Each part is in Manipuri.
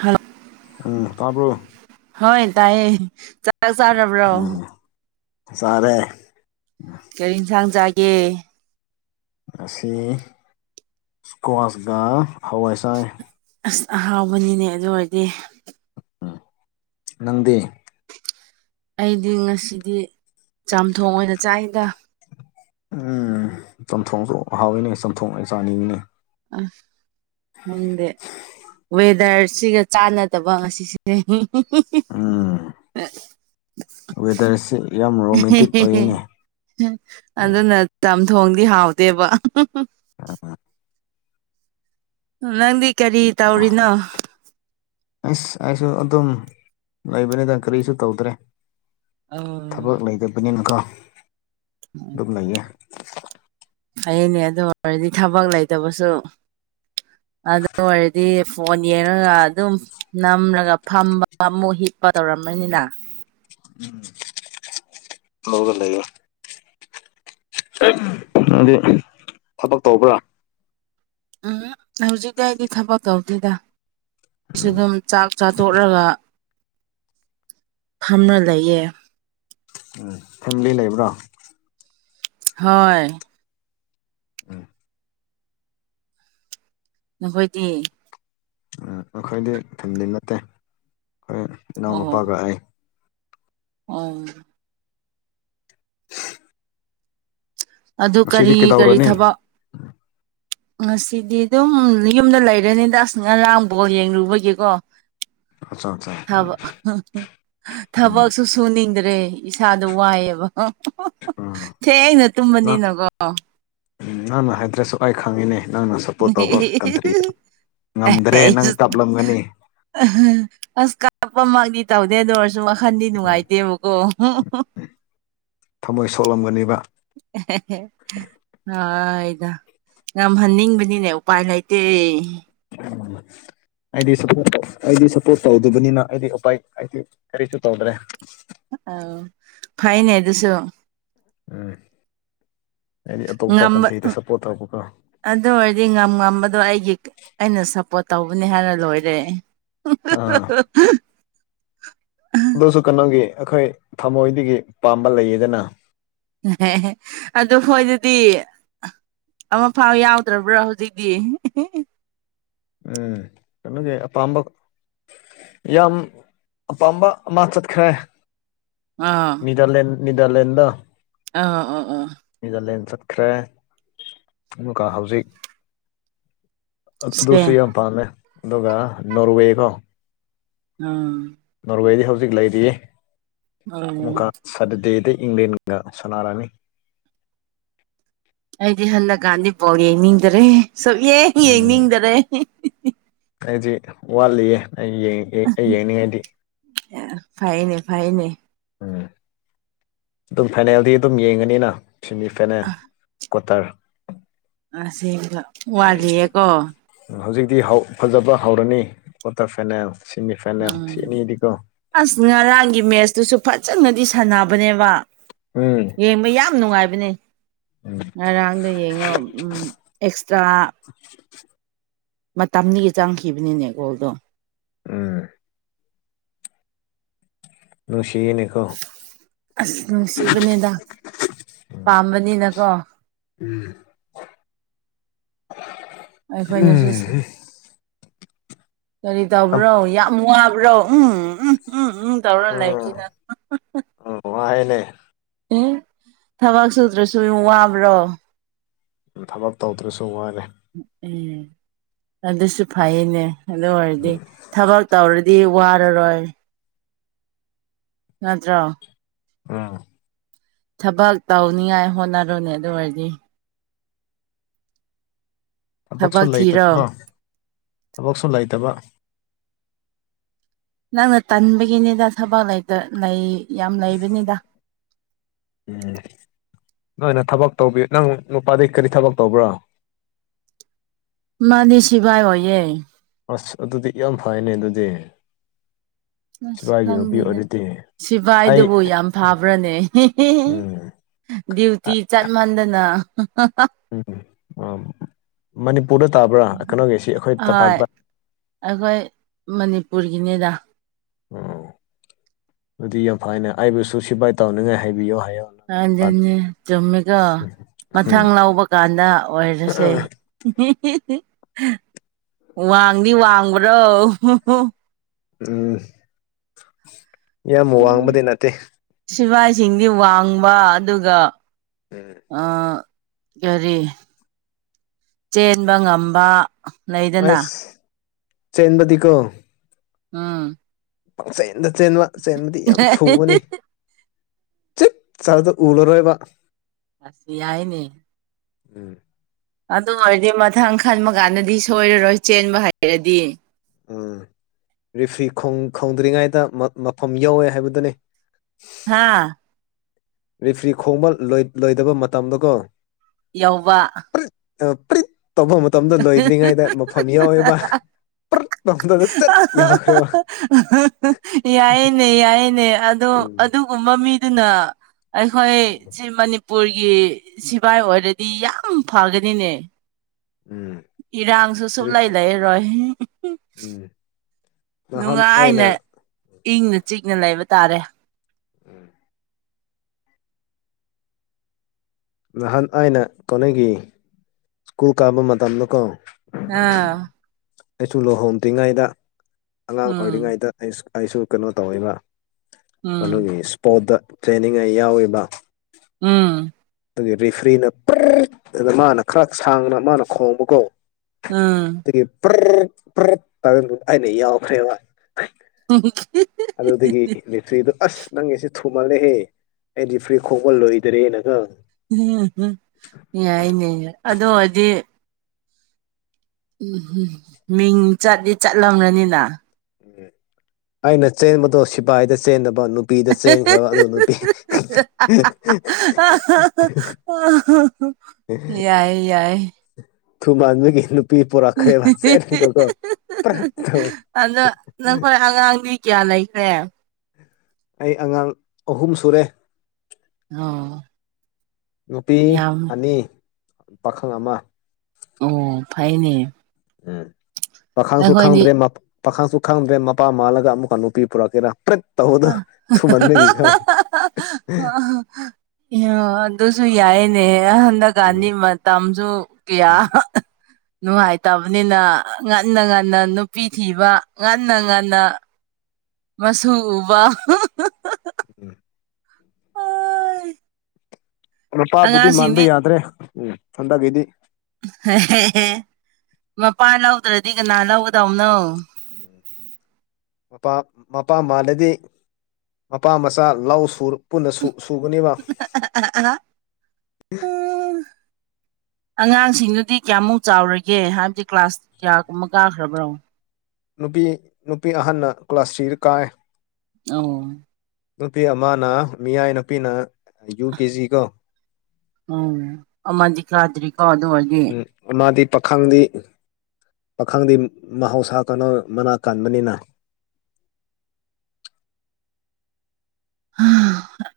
ꯍꯜꯂꯣ ꯎꯝ ꯇꯥꯄꯣ ꯍꯣꯏ ꯇꯥꯏꯌꯦ ꯆꯥꯛꯥꯛ ꯆꯥꯔꯕ꯭ꯔꯣ ꯁꯔꯦ ꯀꯔꯤ ꯌꯦꯟꯁꯥꯡ ꯆꯥꯒꯦ ꯑꯁꯤ ꯏꯁꯀ꯭ꯋꯥꯁꯀ ꯍꯋꯥꯏ ꯁꯥꯏ ꯑꯁ ꯑꯍꯥꯎꯕꯅꯤꯅꯦ ꯑꯗꯨ ꯑꯣꯏꯔꯗꯤ ꯎꯝ ꯅꯗꯤ ꯑꯩꯗꯤ ꯉꯁꯤꯗꯤ ꯆꯥꯝꯊꯣꯡ ꯑꯣꯏꯅ ꯆꯥꯛꯗ ꯎꯝ ꯆꯝꯊꯣꯡꯁꯨ ꯑꯍꯥꯎꯏꯅꯦ ꯆꯝꯊꯣꯡ ꯆꯥꯅꯤꯒꯤꯅꯦ ꯑ ꯍꯗꯦ ꯋꯦꯗꯔꯁꯤꯒ ꯆꯥꯟꯅꯗꯕ ꯑꯁꯤꯁꯤꯁꯤꯁꯦ ꯎꯝ ꯋꯦꯗꯔꯁꯤ ꯌꯥꯝ ꯔꯣꯃꯦꯟꯇꯤꯛ ꯑꯣꯏꯌꯦꯅꯦ ꯑꯗ ꯇꯝ ꯊꯣꯡꯗꯤ ꯍꯥꯎꯗꯦꯕ ꯑ ꯅꯪꯗꯤ ꯀꯔꯤ ꯇꯧꯔꯤꯅꯣ ꯑꯁ ꯑꯩꯁꯨ ꯑꯗꯨꯝ ꯂꯩꯕꯅꯤꯗ ꯀꯔꯤꯁꯨ ꯇꯧꯗ꯭ꯔꯦ ꯎꯝ ꯊꯕꯛ ꯂꯩꯇꯕꯅꯤꯅꯀꯣ ꯅꯌꯦ ꯑꯩꯅꯦ ꯑꯗꯨ ꯑꯣꯏꯔꯗꯤ ꯊꯕꯛ ꯂꯩꯇꯕꯁꯨ ꯑꯗꯨ ꯑꯣꯏꯔꯗꯤ ꯐꯣꯟ ꯌꯦꯡꯉꯒ ꯑꯗꯨꯝ ꯅꯝꯂꯒ ꯐꯝꯕꯨ ꯍꯤ ꯆꯄ ꯇꯧꯔꯝꯝꯕꯅꯤꯅ ꯎꯝ ꯂꯒ ꯂꯩꯦ ꯍꯥꯏꯗꯤ ꯊꯕꯛ ꯇꯧꯕ꯭ꯔꯥ ꯎꯝ ꯍꯧꯖꯤꯛꯇꯤ ꯑꯩꯗꯤ ꯊꯕꯛ ꯇꯧꯗꯦꯗ ꯑꯩꯁꯨ ꯎꯝ ꯑꯗꯨꯝ ꯆꯥꯛ ꯆꯥꯊꯣꯛꯂꯒ ꯐꯝꯅ ꯂꯩꯌꯦ ꯀ ꯂꯩꯕ꯭ꯔꯥ ꯍꯣꯏ ꯎꯝ ꯅꯈꯣꯏꯗꯤ ꯎꯝ ꯑꯩꯈꯣꯏꯗꯤ ꯏꯊꯟꯗꯤ ꯅꯠꯇꯦ ꯑꯩꯈꯣꯏ ꯏꯅꯥꯎꯅꯨꯄꯥꯒ ꯑꯩ ꯑ ꯑꯗꯨ ꯉꯁꯤꯗꯤ ꯀꯔꯤ ꯀꯔꯤ ꯀꯩꯗꯧꯔꯅꯤ ꯊꯕꯛ ꯉꯁꯤꯗꯤ ꯑꯗꯨꯝ ꯌꯨꯝꯗ ꯂꯩꯔꯅꯤꯗ ꯑꯁ ꯉꯔꯥꯡꯐꯥꯎ ꯌꯦꯡꯂꯡꯨꯕꯒꯤꯀꯣ ꯑꯠꯆꯥ ꯑꯠꯆꯥ ꯎꯝ ꯊꯕ ꯎꯝ ꯊꯕꯁꯨ ꯁꯨꯅꯤꯗ꯭ꯔ ꯦ ꯏꯁꯥꯗꯣ ꯋꯥꯏꯑꯦꯕ ꯎꯝ ꯁꯦ ꯑꯩꯅ ꯇꯨꯝꯕꯅꯤꯅꯀꯣ ꯎ ꯅꯪꯅ ꯍꯥꯏꯗ꯭ꯔꯁꯨ ꯑꯩ ꯈꯪꯉꯤꯅꯦ ꯅꯪꯅ ꯁꯞꯄꯣꯔꯠ ꯇꯧꯕ ꯀꯟꯇ꯭ꯔꯤꯗ ꯑꯦ ꯉꯝꯗ꯭ꯔꯦ ꯑꯩ ꯅꯪ ꯀꯥꯞꯂꯝꯒꯅꯤ ꯑꯁ ꯀꯥꯞꯄꯃꯗꯤ ꯇꯧꯗꯦꯗ ꯑꯣꯏꯔꯁꯨ ꯁ ꯋꯥꯈꯟꯗꯤ ꯎꯝ ꯅꯨꯡꯉꯥꯏꯇꯦꯕꯀꯣ ꯊꯃꯣꯏ ꯁꯣꯛꯂꯝꯒꯅꯤꯕ ꯑꯗ ꯉꯝꯍꯟꯅꯤꯡꯕꯅꯤꯅꯦ ꯎꯄꯥꯏ ꯂꯩꯇꯦ ꯎ ꯑꯩꯗꯤ ꯁꯞꯄꯣꯔꯠ ꯑꯩꯗꯤ ꯁꯞꯄꯣꯔꯠ ꯇꯧꯗꯕꯅꯤꯅ ꯑꯩꯗꯤ ꯎꯄꯥꯏ ꯑꯩꯗꯤ ꯀꯔꯤꯁꯨ ꯇꯧꯗ꯭ꯔꯦ ꯑ ꯐꯥꯏꯅꯦ ꯑꯗꯨꯁꯨꯣ ꯎꯝ ꯍꯥꯏꯗꯤ ꯑꯇꯣꯞꯄ ꯉꯝꯕ ꯀꯊꯩꯗ ꯁꯞꯄꯣꯔꯠ ꯇꯔꯛ ꯑꯗꯨ ꯑꯣꯏꯔꯗꯤ ꯉꯝ ꯉꯝꯕꯗꯣ ꯑꯩꯒꯤ ꯑꯩꯅ ꯁꯞꯄꯣꯔꯠ ꯇꯧꯕꯅꯤ ꯍꯥꯏꯅ ꯂꯣꯏꯔꯦ ꯑꯥ ꯑꯗꯨꯁꯨ ꯀꯩꯅꯣꯒꯤ ꯑꯩꯈꯣꯏ ꯊꯃꯣꯏꯗꯒꯤ ꯄꯥꯝꯕ ꯂꯩꯌꯦꯗꯅ ꯑꯗꯨ ꯍꯣꯏ ꯑꯗꯨꯗꯤ ꯑꯃ ꯐꯥꯎ ꯌꯥꯎꯗ꯭ꯔꯕ꯭ꯔꯥ ꯍꯧꯖꯤꯛꯇꯤ ꯎꯝ ꯀ ꯀꯦ ꯑꯝꯕ ꯌꯥꯝ ꯑꯄꯥꯝꯕ ꯑꯃ ꯆꯠꯈ꯭ꯔꯦ ꯅꯤꯗꯔꯂꯦꯟ ꯅꯤꯗꯔꯂꯦꯟꯗ ꯑ ꯑꯥ ꯑꯥ ꯠꯈ꯭ꯔꯦ ꯑꯗꯨꯒ ꯍꯧꯖꯤꯛ ꯑꯗꯨ- ꯑꯗꯨꯁꯨ ꯏꯁꯄꯦꯟ ꯌꯥꯝ ꯄꯥꯝꯃꯦ ꯑꯗꯨꯒ ꯅꯣꯔꯋꯦꯀꯣ ꯎꯝ ꯅꯣꯔꯕꯦꯗꯤ ꯍꯧꯖꯤꯛ ꯂꯩꯔꯤꯌꯦ ꯑꯣ ꯑꯃꯨꯛꯀꯥ ꯁꯇꯗꯦꯗꯤ ꯏꯪꯂꯦꯟꯒ ꯁꯅꯥꯔꯥꯅꯤ ꯑꯩꯗꯤ ꯍꯅꯒꯗꯤ ꯥꯎꯒꯦꯅꯤꯗꯔꯦ ꯁꯨꯛꯌꯦ ꯎꯝ ꯌꯦꯡꯅꯤꯡꯗꯔꯦ ꯑꯩꯗꯤ ꯋꯥꯠꯂꯤꯌꯦ ꯑꯩ ꯑꯩ ꯌꯦꯡꯅꯤꯡꯉꯥꯏꯗꯤ ꯑꯦ ꯐꯥꯏꯅꯦ ꯐꯥꯏꯅꯦ ꯎꯝ ꯑꯗꯨꯝ ꯐꯥꯏꯅꯦꯜꯗꯤ ꯑꯗꯨꯝ ꯌꯦꯡꯉꯅꯤꯅ ꯁꯦꯃꯤ ꯐꯥꯏꯅꯦꯜ ꯀꯨꯇꯥꯔ ꯑꯁꯤꯦꯡꯕ ꯋꯥꯂꯤꯌꯦꯀꯣ ꯗꯤ ꯐꯖꯕ ꯍꯧꯔꯅꯤ ꯀ꯭ꯋꯥꯇꯔ ꯐꯥꯏꯅꯦꯜ ꯁꯤꯃꯤ ꯐꯥꯏꯅꯦꯜ ꯎꯝ ꯁꯤ ꯑꯅꯤꯗꯤꯀꯣ ꯑꯁ ꯉ ꯉꯔꯥꯡꯒꯤ ꯃꯦꯁꯇꯨꯁꯨ ꯐꯖꯅꯗꯤ ꯁꯥꯟꯅꯕꯅꯦꯕ ꯎꯝ ꯌꯦꯡꯕ ꯌꯥꯝ ꯅꯨꯡꯉꯥꯏꯕꯅꯦ ꯎꯝ ꯉꯔꯥꯡꯗꯣ ꯌꯦꯡꯉꯣ ꯑꯦꯛꯁꯇ꯭ꯔꯥ ꯃꯇꯝꯒꯤ ꯆꯪꯈꯤꯕꯅꯤꯅꯦ ꯒꯣꯜꯗꯣ ꯎꯝ [inaudible] ꯑꯁ ꯅꯨꯡꯁꯤꯕꯅꯦꯗ ꯄꯥꯝꯕꯅꯤꯅꯀꯣ ꯎꯝ ꯑꯩꯈꯣꯏꯅꯁꯨ ꯎꯝ ꯀꯔꯤ ꯇꯧꯕ꯭ꯔꯣ ꯌꯥꯝ ꯋꯥꯕ꯭ꯔꯣ ꯎꯝ ꯎꯝ ꯎꯝ ꯎꯝ ꯇꯧꯔ ꯂꯩ ꯀꯅ ꯄ꯭ꯂꯦ ꯑꯦ ꯊꯕꯛ ꯁꯨꯗ꯭ꯔꯁꯨ ꯋꯥꯕ꯭ꯔꯣ ꯎ ꯊꯕꯞ ꯇꯧꯗ꯭ꯔꯁꯨ ꯃꯥꯔꯦ ꯎꯝ ꯅꯗꯁꯨ ꯐꯥꯏꯅꯦ ꯑꯗꯨ ꯑꯣꯏꯔꯗꯤ ꯎꯝ ꯊꯕꯛ ꯇꯧꯔꯗꯤ ꯋꯥꯔꯔꯣꯏ ꯅꯠꯇ꯭ꯔꯣ ꯑꯥ ꯊꯕꯛ ꯇꯧꯅꯤꯉꯥꯏ ꯍꯣꯠꯅꯔꯨꯅꯦ ꯑꯗꯨ ꯑꯣꯏꯔꯗꯤ ꯊꯕꯛꯁꯨ ꯊꯕꯛ ꯊꯤꯔꯣ ꯂꯩꯇꯕꯀꯣ ꯊꯕꯛꯁꯨ ꯂꯩꯇꯕ ꯅꯪꯅ ꯇꯟꯕꯒꯤꯅꯤꯗ ꯊꯕꯛ ꯂꯩꯇ ꯂꯩ ꯌꯥꯝ ꯂꯩꯕꯅꯤꯗ ꯎꯝ ꯅꯣꯏꯅ ꯊꯕꯛ ꯇꯧꯕꯤꯌꯨ ꯅꯪ ꯅꯨꯄꯥꯗꯒꯤꯩ ꯀꯔꯤ ꯊꯕꯛ ꯇꯧꯕ꯭ꯔꯣ ꯃꯥꯅꯦ ꯁꯕꯥꯥꯏ ꯑꯣꯏꯌꯦꯦ ꯑꯁ ꯑꯗꯨꯗꯤ ꯌꯥꯝ ꯐꯩꯅꯦ ꯑꯗꯨꯗꯤ ꯑꯁ ꯁꯤꯕꯥꯏꯒꯤ ꯅꯨꯄꯤ ꯈꯪꯗꯦꯗ ꯑꯣꯏꯔꯗꯤ ꯑꯩ ꯁꯤꯐꯥꯏꯗꯨꯕꯨ ꯌꯥꯝ ꯐꯥꯕ꯭ꯔꯥꯅꯦ ꯎꯝ ꯗ꯭ꯌꯨꯇꯤ ꯆꯠꯃꯟꯗꯅ ꯑ ꯃꯅꯤ ꯄꯨꯗ ꯇꯥꯕ꯭ꯔꯥ ꯀꯩꯅꯣꯒꯤꯁꯤ ꯑꯩꯈꯣꯏ ꯍꯣꯏ ꯇꯝꯄꯥꯛꯄ ꯑꯩꯈꯣꯏ ꯃꯅꯤꯄꯨꯔꯒꯤꯅꯤꯗ ꯑꯣ ꯑꯗꯨꯗꯤ ꯌꯥꯝ ꯐꯅꯦ ꯑꯩꯕꯨꯁꯨ ꯁꯤꯐꯥꯏ ꯇꯧꯅꯤꯡꯉꯥꯏ ꯍꯥꯏꯕꯤꯌꯨ ꯍꯥꯏ ꯑꯖꯤ ꯆꯃꯤꯒꯥ ꯎꯝ ꯃꯊꯪ ꯂꯧꯕ ꯀꯥꯟꯗ ꯑꯣꯏꯔꯁꯦ ꯋꯥꯡꯗꯤ ꯋꯥꯡꯕ꯭ꯔꯣ ꯎꯝ ꯌꯥꯝ ꯋꯥꯡꯕꯗꯤ ꯅꯠꯇꯦ ꯁꯤꯐꯥꯏꯁꯤꯡꯗꯤ ꯋꯥꯡꯕ ꯑꯗꯨꯒ ꯎꯝ ꯀꯔꯤ ꯆꯦꯟꯕ ꯉꯝꯕ ꯂꯩꯗꯅ ꯑꯁ ꯆꯦꯟꯕꯗꯤꯀꯣ ꯑꯥ ꯄꯥꯛꯆꯦꯟꯗ ꯆꯦꯟꯕ ꯆꯦꯟꯕꯗꯤ ꯌꯥꯝ ꯊꯨꯕꯅꯤ ꯆꯠ ꯆꯗ ꯎꯂꯔꯣꯏꯕ ꯑ ꯁꯤ ꯌꯥꯥꯏꯅꯤ ꯎꯝ ꯑꯗꯨ ꯑꯣꯏꯔꯗꯤ ꯃꯊꯪ ꯈꯟꯕ ꯀꯥꯟꯗꯗꯤ ꯁꯣꯏꯔꯔꯣꯏ ꯆꯦꯟꯕ ꯍꯥꯏꯩꯔꯗꯤ ꯎꯝ ꯔꯤꯐ꯭ꯔꯤ ꯈꯣꯡꯗ꯭ꯔꯤꯉꯩꯗ ꯃꯐꯝ ꯌꯧꯋꯦ ꯍꯥꯏꯕꯗꯨꯅꯤ ꯍꯥꯥ ꯔꯤꯐ꯭ꯔꯤ ꯈꯣꯡꯕ ꯂꯣꯏꯗꯕ ꯃꯇꯝꯗꯀꯣ ꯌꯧꯋꯥ ꯄ꯭ꯔꯤꯠ ꯄ꯭ꯔꯤꯠ ꯇꯧꯕ ꯃꯇꯝꯗ ꯂꯣꯏꯗ꯭ꯔꯤꯉꯩꯗ ꯃꯐꯝ ꯌꯥꯎꯋꯦꯕꯔꯤꯠ ꯌꯥꯏꯅꯦ ꯌꯥꯏꯅꯦ ꯑꯗꯣ ꯎꯝ ꯑꯗꯨꯒꯨꯝꯕ ꯃꯤ ꯑꯗꯨꯅ ꯑꯩꯈꯣꯏ ꯑꯧ ꯁꯤ ꯃꯅꯤꯄꯨꯔꯒꯤ ꯒꯤ ꯁꯤꯚꯥꯏ ꯑꯣꯏꯔꯗꯤ ꯌꯥꯝ ꯐꯒꯅꯤꯅꯦ ꯎꯝ ꯏꯔꯥꯡꯁꯨ ꯁꯣꯛ ꯂꯩꯥꯏ ꯂꯩ ꯔꯦ ꯎꯝ ꯅꯍꯥꯟ ꯑꯩꯅ ꯏꯪꯅ ꯆꯤꯛꯅ ꯂꯩꯕ ꯇꯥꯔꯦ ꯅꯍꯥꯟ ꯑꯩꯅ ꯀꯅꯒꯤ ꯁ꯭ꯀꯨꯜ ꯀꯥꯕ ꯃꯇꯝꯗꯀꯣ ꯑꯥ ꯑꯩꯁꯨ ꯂꯨꯍꯣꯡꯗ꯭ꯔꯤꯉꯩꯗ ꯑꯉꯥꯡ ꯎꯝ ꯑꯣꯏꯔꯤꯉꯩꯗ ꯑꯩꯁꯨ ꯀꯩꯅꯣ ꯇꯧꯕ ꯎꯝ ꯑꯗꯨꯒꯤ ꯏꯁꯄꯣꯔꯠꯇ ꯇ꯭ꯔꯦꯅꯤꯡ ꯌꯥꯎꯔꯤꯕ ꯎꯝ ꯑꯗꯨꯒꯤ ꯔꯦꯐ꯭ꯔꯤꯅ ꯑꯗꯨꯗ ꯃꯥꯅ ꯈꯔ ꯁꯥꯡꯅ ꯃꯥꯅ ꯈꯣꯡꯕꯒꯣ ꯑꯥ ꯦ꯭ꯔꯦ ꯑꯩꯅ ꯌꯥ ꯐ꯭ꯔꯦꯕ ꯑꯗ ꯍꯧꯗꯤꯗꯒꯤ ꯂꯁꯔꯤꯗꯨ ꯑꯁ ꯅꯪꯁꯦ ꯊꯨꯃꯜꯂꯦꯍꯦ ꯑꯩꯗꯤ ꯐ꯭ꯔꯤ ꯈꯣꯡꯄ ꯂꯣꯏꯗ꯭ꯔꯦꯅ ꯈꯪꯉ ꯌꯥꯏꯅꯦ ꯑꯗꯨ ꯑꯣꯏꯔꯗꯤ ꯎꯝ ꯎꯝ ꯃꯤꯡ ꯆꯠꯂꯤ ꯆꯠꯂꯝ꯭ꯔꯅꯤꯅ ꯎꯝ ꯑꯩꯅ ꯆꯦꯟꯕꯗꯣ ꯁꯤꯐꯥꯏꯗ ꯆꯦꯟꯗꯕ ꯅꯨ ꯅꯨꯄꯤꯗ ꯆꯦꯟꯈ꯭ꯔꯕ ꯑꯗꯨ ꯅꯨꯄꯤ ꯌꯥꯏ ꯌꯥꯏ ꯊꯨ ꯃꯥꯗꯃꯤꯒꯤ ꯅꯨꯄꯤ ꯄꯨꯔꯥꯈꯔꯦꯁꯦꯅꯤ ꯀꯣ ꯑꯗ ꯅꯈꯣꯏ ꯑꯉꯥꯡꯗꯤ ꯀꯌꯥ ꯂꯩꯈ꯭ꯔꯦ ꯑꯩ ꯑꯉꯥꯡ ꯑꯍꯨꯝ ꯁꯨꯔꯦ ꯑꯣ ꯅꯨꯄꯤ ꯌꯥꯝ ꯑꯅꯤ ꯄꯥꯈꯪ ꯑꯃ ꯑꯣ ꯐꯥꯏꯅꯦ ꯎꯝ ꯄꯥꯈꯪꯁꯨ ꯈꯪꯗ꯭ꯔꯦ ꯄꯥꯈꯪꯁꯨ ꯈꯪꯗ꯭ꯔꯦ ꯃꯄꯥ ꯃꯥꯜꯂꯒ ꯑꯃꯨꯛꯀ ꯅꯨꯄꯤ ꯄꯨꯔꯛꯀꯦꯔꯥꯠ ꯇ ꯍꯗꯣ ꯊꯨ ꯃꯟꯃꯦꯦ ꯀ ꯀ ꯑꯣ ꯑꯗꯨꯁꯨ ꯌꯥꯏ ꯅ ꯎꯝ ꯍꯟꯗꯀꯥꯟꯅꯤ ꯃꯇꯝꯁꯨ ꯀꯌꯥ ꯎꯝ ꯅꯨꯡꯉꯥꯏꯇꯕꯅꯤꯅ ꯉꯟꯅ ꯉꯟꯅ ꯅꯨꯄꯤ ꯊꯤꯕ ꯉꯟꯅ ꯉꯟꯅ ꯃꯁꯨ ꯎꯕ ꯋꯥ ꯎꯝ ꯅꯨꯄꯥꯕꯨꯗꯤ ꯃꯥꯟꯕ ꯑꯉꯥꯡꯁꯤꯡꯗꯤ ꯌꯥꯗ꯭ꯔꯦ ꯎꯝ ꯍꯟꯗꯛꯀꯤꯗꯤ ꯍꯍꯍ ꯃꯄꯥ ꯂꯧꯗ꯭ꯔꯗꯤ ꯀꯅꯥ ꯂꯧꯒꯗꯧꯅꯣ ꯎ ꯃꯄꯥ ꯃꯄꯥ ꯃꯜꯂꯗꯤ ꯃꯄꯥ ꯃꯆꯥ ꯂꯧ ꯁꯨꯔ ꯄꯨꯟꯅꯁꯨ ꯁꯨꯒꯨꯅꯤꯕ ꯑꯉꯥꯡꯁꯤꯡꯗꯨꯗꯤ ꯀꯌꯥꯃꯨꯛ ꯆꯥꯎꯔꯒꯦ ꯍꯥꯏꯕꯗꯤ ꯀ꯭ꯂꯥꯁ ꯀꯌꯥꯒꯨꯝꯕ ꯀꯥꯈ꯭ꯔꯕ꯭ꯔꯣ ꯅꯨꯄꯤ ꯅꯨꯄꯤ ꯑꯍꯟꯅ ꯀ꯭ꯂꯥꯁꯇꯔ ꯀꯥꯏ ꯑꯣ ꯅꯨꯄꯤ ꯑꯃꯅ ꯃꯤꯌꯥꯏ ꯅꯨꯄꯤꯅ ꯌꯨ ꯀꯦ ꯖꯤ ꯀꯣ ꯑꯣꯝ ꯑꯃꯗꯤ ꯀꯥꯗ꯭ꯔꯤꯀꯣ ꯑꯗꯨ ꯑꯣꯏꯗꯤ ꯎꯝ ꯃꯥꯗꯤ ꯄꯥꯈꯪꯗꯤ ꯄꯥꯈꯪꯗꯤ ꯃꯍꯧꯁꯥ ꯀ ꯃꯅꯥ ꯀꯟꯕꯅꯤꯅ [inaudible]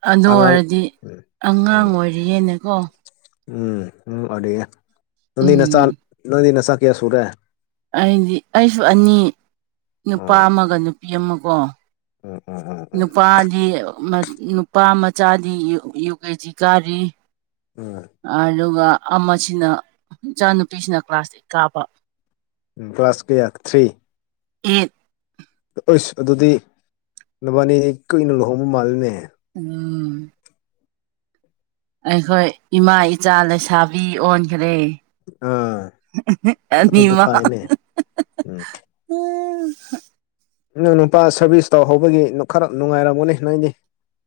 ꯑꯗꯨ ꯑꯉꯥꯡ ꯑꯣꯏꯔꯗꯤ ꯎꯝ ꯑꯉꯥꯡ ꯑꯣꯏꯔꯤꯌꯦꯦꯅꯦꯀꯣ ꯎꯝ ꯎꯝ ꯅꯗꯤ ꯅꯆꯥ ꯎꯝ ꯅꯟꯗꯤ ꯅꯆꯥ ꯀꯌꯥ ꯁꯨꯔꯦ ꯑꯩꯗꯤ ꯑꯩꯁꯨ ꯑꯅꯤ ꯅꯨꯄꯥ ꯎꯝ ꯑꯃꯒ ꯅꯨꯄꯤ ꯑꯃꯀꯣ ꯎꯝ ꯎꯝ ꯎꯝ ꯎꯝ ꯅꯨꯄꯥꯗꯤ ꯅꯨꯄꯥ ꯃꯆꯥꯗꯤ ꯌꯨꯒꯖꯤ ꯀꯥꯔꯤ ꯎꯝ ꯑꯂꯒ ꯑꯃꯁꯤꯅ ꯏꯆꯥ ꯅꯨꯨꯄꯤꯁꯤꯅ ꯀ꯭ꯂꯥꯁ ꯑꯦꯠ ꯀꯥꯕ ꯎ ꯀ꯭ꯂꯥꯁ ꯀꯌꯥ ꯊ꯭ꯔꯤ ꯌꯦꯠ ꯑꯣꯏꯁ ꯑꯗꯨꯗꯤ ꯅꯕꯥꯅꯤ ꯀꯨꯏꯅ ꯂꯨꯍꯣꯡꯕ ꯃꯥꯂꯅꯦꯍ ꯎꯝ ꯑꯩꯈꯣꯏ ꯏꯃꯥ ꯏꯆꯥ ꯂꯩꯁꯥꯕꯤ ꯑꯣꯟꯈ꯭ꯔꯦ ꯑꯥ ꯑꯗꯨꯗ ꯑꯅꯤꯃ ꯐꯥꯏꯅꯦ ꯎꯝ ꯎ ꯎꯝ ꯍ ꯅꯪ ꯅꯨꯄꯥ ꯁꯔꯚꯤꯁ ꯇꯧꯍꯧꯕꯒꯤ ꯈꯔ ꯅꯨꯡꯉꯥꯏꯔꯝꯒꯅꯤ ꯅꯣꯏꯗꯤ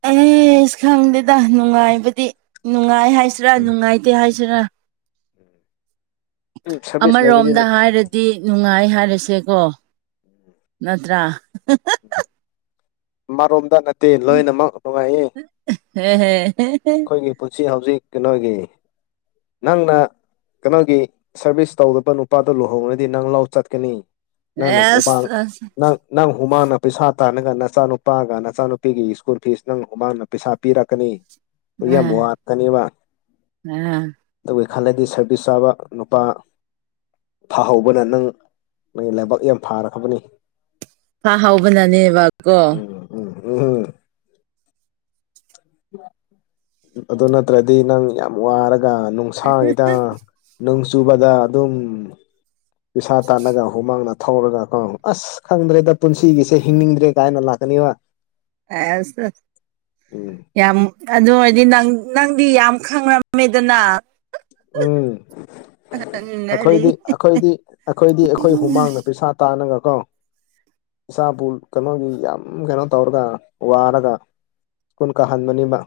ꯑꯦꯁ ꯈꯪꯗꯦꯗ ꯅꯨꯡꯉꯥꯏꯕꯗꯤ ꯅꯨꯡꯉꯥꯏ ꯍꯥꯏ ꯍꯥꯏꯁꯤꯔꯥ ꯅꯨꯡꯉꯥꯏꯇꯦ ꯍꯥꯏꯁꯤꯔꯥ ꯎꯝ ꯁꯥꯔꯚꯤꯁ ꯂꯩꯕꯗꯤ ꯑꯃꯔꯣꯝꯗ ꯍꯥꯏꯔꯗꯤ ꯅꯨꯡꯉꯥꯏ ꯍꯥꯏꯔꯁꯦꯀꯣ ꯅꯠꯇ꯭ꯔꯥ ꯃꯥꯔꯣꯝꯗ ꯅꯠꯇꯦ ꯂꯣꯏꯅꯃꯛ ꯅꯨꯡꯉꯥꯏꯌꯦ ꯍꯦ ꯍꯦ ꯑꯩꯈꯣꯏꯒꯤ ꯄꯨꯟꯁꯤ ꯍꯧꯖꯤꯛ ꯀꯩꯅꯣꯒꯤ ꯅꯪꯅ ꯀꯩꯅꯣꯒꯤ ꯁꯥꯔꯚꯤꯁ ꯇꯧꯗꯕ ꯅꯨꯄꯥꯗꯣ ꯂꯨꯍꯧꯅꯗꯤ ꯅꯪ ꯂꯥꯎ ꯆꯠꯀꯅꯤ ꯅꯪ ꯎꯃꯪ ꯑꯦꯁ ꯑꯁ ꯅꯪ ꯍꯨꯃꯥꯡꯅ ꯄꯩꯁꯥ ꯇꯥꯟꯅꯒ ꯅꯆꯥꯅꯨꯄꯥꯒ ꯅꯆꯥꯅꯨꯄꯤꯒꯤ ꯁ꯭ꯀꯨꯜ ꯐꯤꯁ ꯅꯪ ꯍꯨꯃꯥꯡꯅ ꯄꯩꯁꯥ ꯄꯤꯔꯛꯀꯅꯤ ꯍ ꯌꯥꯝ ꯑꯥ ꯃꯨꯇꯅꯤꯕ ꯑꯥ ꯈꯜꯂꯗꯤ ꯁꯥꯔꯚꯤꯁ ꯆꯥꯕ ꯅꯨꯄꯥ ꯐꯍꯧꯕꯅ ꯅꯪ ꯅ ꯂꯥꯏꯕꯛ ꯌꯥꯝ ꯐꯥꯔꯛꯈ꯭ꯔꯕꯅꯤ ꯍꯥꯥ ꯍꯥꯎꯕꯅꯅꯦꯕꯀꯣ ꯎꯍꯨꯝ ꯑꯗꯨ ꯅꯠꯇ꯭ꯔꯗꯤ ꯅꯪ ꯌꯥꯝ ꯋꯥꯔ ꯅꯨꯡꯁꯥꯒꯤꯗ ꯅꯣꯡ ꯆꯨꯕꯗ ꯑꯗꯨꯝ ꯄꯁꯥ ꯇꯥꯜꯂꯒ ꯍꯨꯃꯥꯡꯅ ꯊꯧꯔꯒ ꯑꯁ ꯈꯪꯗ꯭ꯔꯦꯗ ꯄꯨꯟꯁꯤꯒꯤꯁꯦ ꯍꯤꯡꯅꯤꯡꯗ꯭ꯔꯦ ꯀꯥꯏꯅ ꯂꯥꯛ ꯀꯅꯤꯕ ꯑꯦꯁ ꯎꯝ ꯌꯥꯝ ꯑꯗꯨ ꯑꯣꯏꯔꯗꯤ ꯅꯪꯗꯤ ꯌꯥꯝ ꯈꯪꯉꯝꯃꯦꯗꯅ ꯎꯝ ꯍꯥꯏꯗꯤ ꯑꯩꯈꯣꯏꯗꯤ ꯑꯩꯈꯣꯏꯗꯤ ꯑꯩꯈꯣꯏꯗꯤ ꯑꯩꯈꯣꯏ ꯍꯨꯃꯥꯡꯗ ꯄꯩꯁꯥ ꯇꯥꯅꯒ ꯀꯣ ꯏꯁꯥꯕꯨ ꯀꯩꯅꯣꯒꯤ ꯌꯥꯝ ꯀꯩꯅꯣ ꯇꯧꯔꯒ ꯋꯥꯔꯒ ꯀꯨꯟ ꯀ ꯍꯟ ꯃꯅꯤꯃ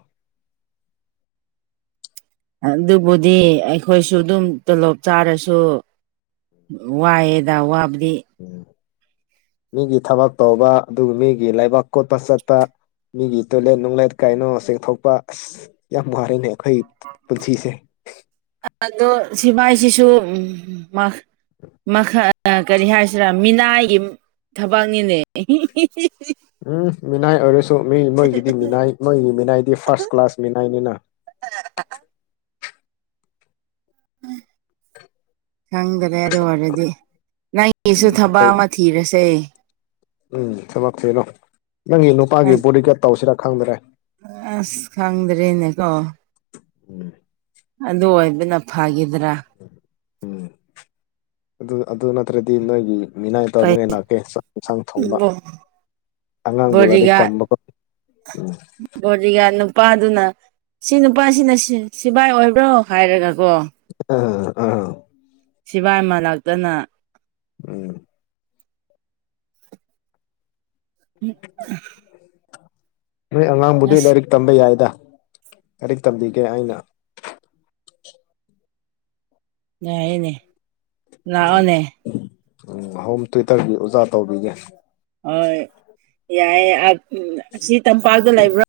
[inaudible] ꯑꯗꯨꯕꯨꯗꯤ ꯑꯩꯈꯣꯏꯁꯨ ꯑꯗꯨꯝ ꯇꯣꯂꯣꯞ ꯆꯥꯔꯁꯨ ꯋꯥꯦꯗ ꯋꯥ ꯎꯝ ꯃꯤꯒꯤ ꯊꯕꯛ ꯇꯧꯕ ꯑꯗꯨꯒ ꯃꯤꯒꯤ ꯂꯩꯕꯥꯛ ꯀꯣꯠꯄ ꯆꯠꯄ ꯃꯤꯒꯤ ꯇꯣꯏꯂꯦꯠ ꯅꯨꯡꯂꯦꯠ ꯀꯥꯏꯅꯣ ꯆꯦꯡꯊꯣꯛꯄ ꯑꯁ ꯌꯥꯝ ꯋꯥꯔꯤꯅꯦ ꯑꯩꯈꯣꯏ ꯄꯨꯟꯁꯤꯁꯦ ꯑꯗꯣ ꯁꯤꯚꯥꯏꯁꯤꯁꯨ ꯃꯈꯥ ꯀꯔꯤ ꯍꯥꯏꯁꯤꯔꯥ ꯃꯤꯅꯥꯏꯒꯤ ꯊꯕꯛꯅꯤꯅꯦ ꯎꯝ ꯃꯤꯅꯥꯏ ꯑꯣꯏ ꯃꯤ ꯃꯣꯏꯒꯤꯗꯤ ꯃꯤꯅꯥꯏ ꯃꯣꯏꯒꯤ ꯃꯤꯅꯥꯏꯗꯤ ꯐꯥꯔꯁ ꯀ꯭ꯂꯥꯁ ꯃꯤꯅꯥꯏꯅꯤꯅ ꯈꯪꯈꯔꯦ ꯑꯗꯨ ꯑꯣꯏꯔꯗꯤ ꯅꯪꯒꯤꯁꯨ ꯎꯝ ꯊꯕꯛ ꯑꯩꯈꯣꯏ ꯑꯃ ꯊꯤꯔꯁꯦ ꯎꯝ ꯊꯃꯛ ꯊꯅꯣ ꯅꯪꯒꯤ ꯅꯨꯄꯥꯒꯤ ꯕꯣꯂꯤꯀꯥꯔꯗ ꯇꯧꯁꯤꯔꯥ ꯈꯪꯗ꯭ꯔꯦ ꯑꯁ ꯈꯪꯗ꯭ꯔꯦꯅꯦ ꯀꯣ ꯎꯝ ꯑꯗꯨ ꯑꯣꯏꯕꯅ ꯐꯥꯒꯤ ꯎꯝ ꯑꯗꯨ ꯑꯗꯨ ꯅꯠꯇ꯭ꯔꯗꯤ ꯅꯣꯏꯒꯤ ꯃꯤꯅꯥꯏ ꯇꯧꯅꯉꯥꯏ ꯂꯥꯛꯀꯦ ꯆꯥꯛ ꯏꯁꯥꯡ ꯊꯣꯡꯕ ꯑꯉꯥꯡꯕꯨ ꯂꯥꯏꯔꯤꯛ ꯇꯝꯕ ꯈꯣꯠ ꯣꯖꯤꯒ ꯅꯨꯄꯥꯗꯨꯅ ꯁꯤ ꯅꯨꯄꯥꯁꯤꯅ ꯁꯤꯐꯥꯏ ꯑꯣꯏꯕ꯭ꯔꯣ ꯍꯥꯏꯔꯒꯀꯣ ꯑ ꯑ ꯁꯤꯚꯥꯏ ꯑꯃꯅꯥꯥꯛꯇꯅ ꯎꯝ ꯎꯝ ꯅꯣꯏ ꯑꯉꯥꯡꯕꯨꯗꯤ ꯂꯥꯏꯔꯤꯛ ꯇꯝꯕ ꯌꯥꯏꯗ ꯂꯥꯏꯔꯤꯛ ꯇꯝꯕꯤꯒꯦ ꯑꯩꯅ ꯌꯥꯏꯌ‌ꯦꯅꯦ ꯂꯥꯛꯑꯣꯅꯦ ꯎꯝ ꯑꯍꯣꯨꯝ ꯇꯨꯋ ꯇꯕꯤ ꯑꯣꯖꯥ ꯇꯧꯕꯤꯒꯦ ꯍꯣꯏ ꯌꯥꯏꯦ ꯑꯁꯤ ꯇꯝꯄꯥꯛꯇ ꯂꯩꯕ꯭ꯔꯥ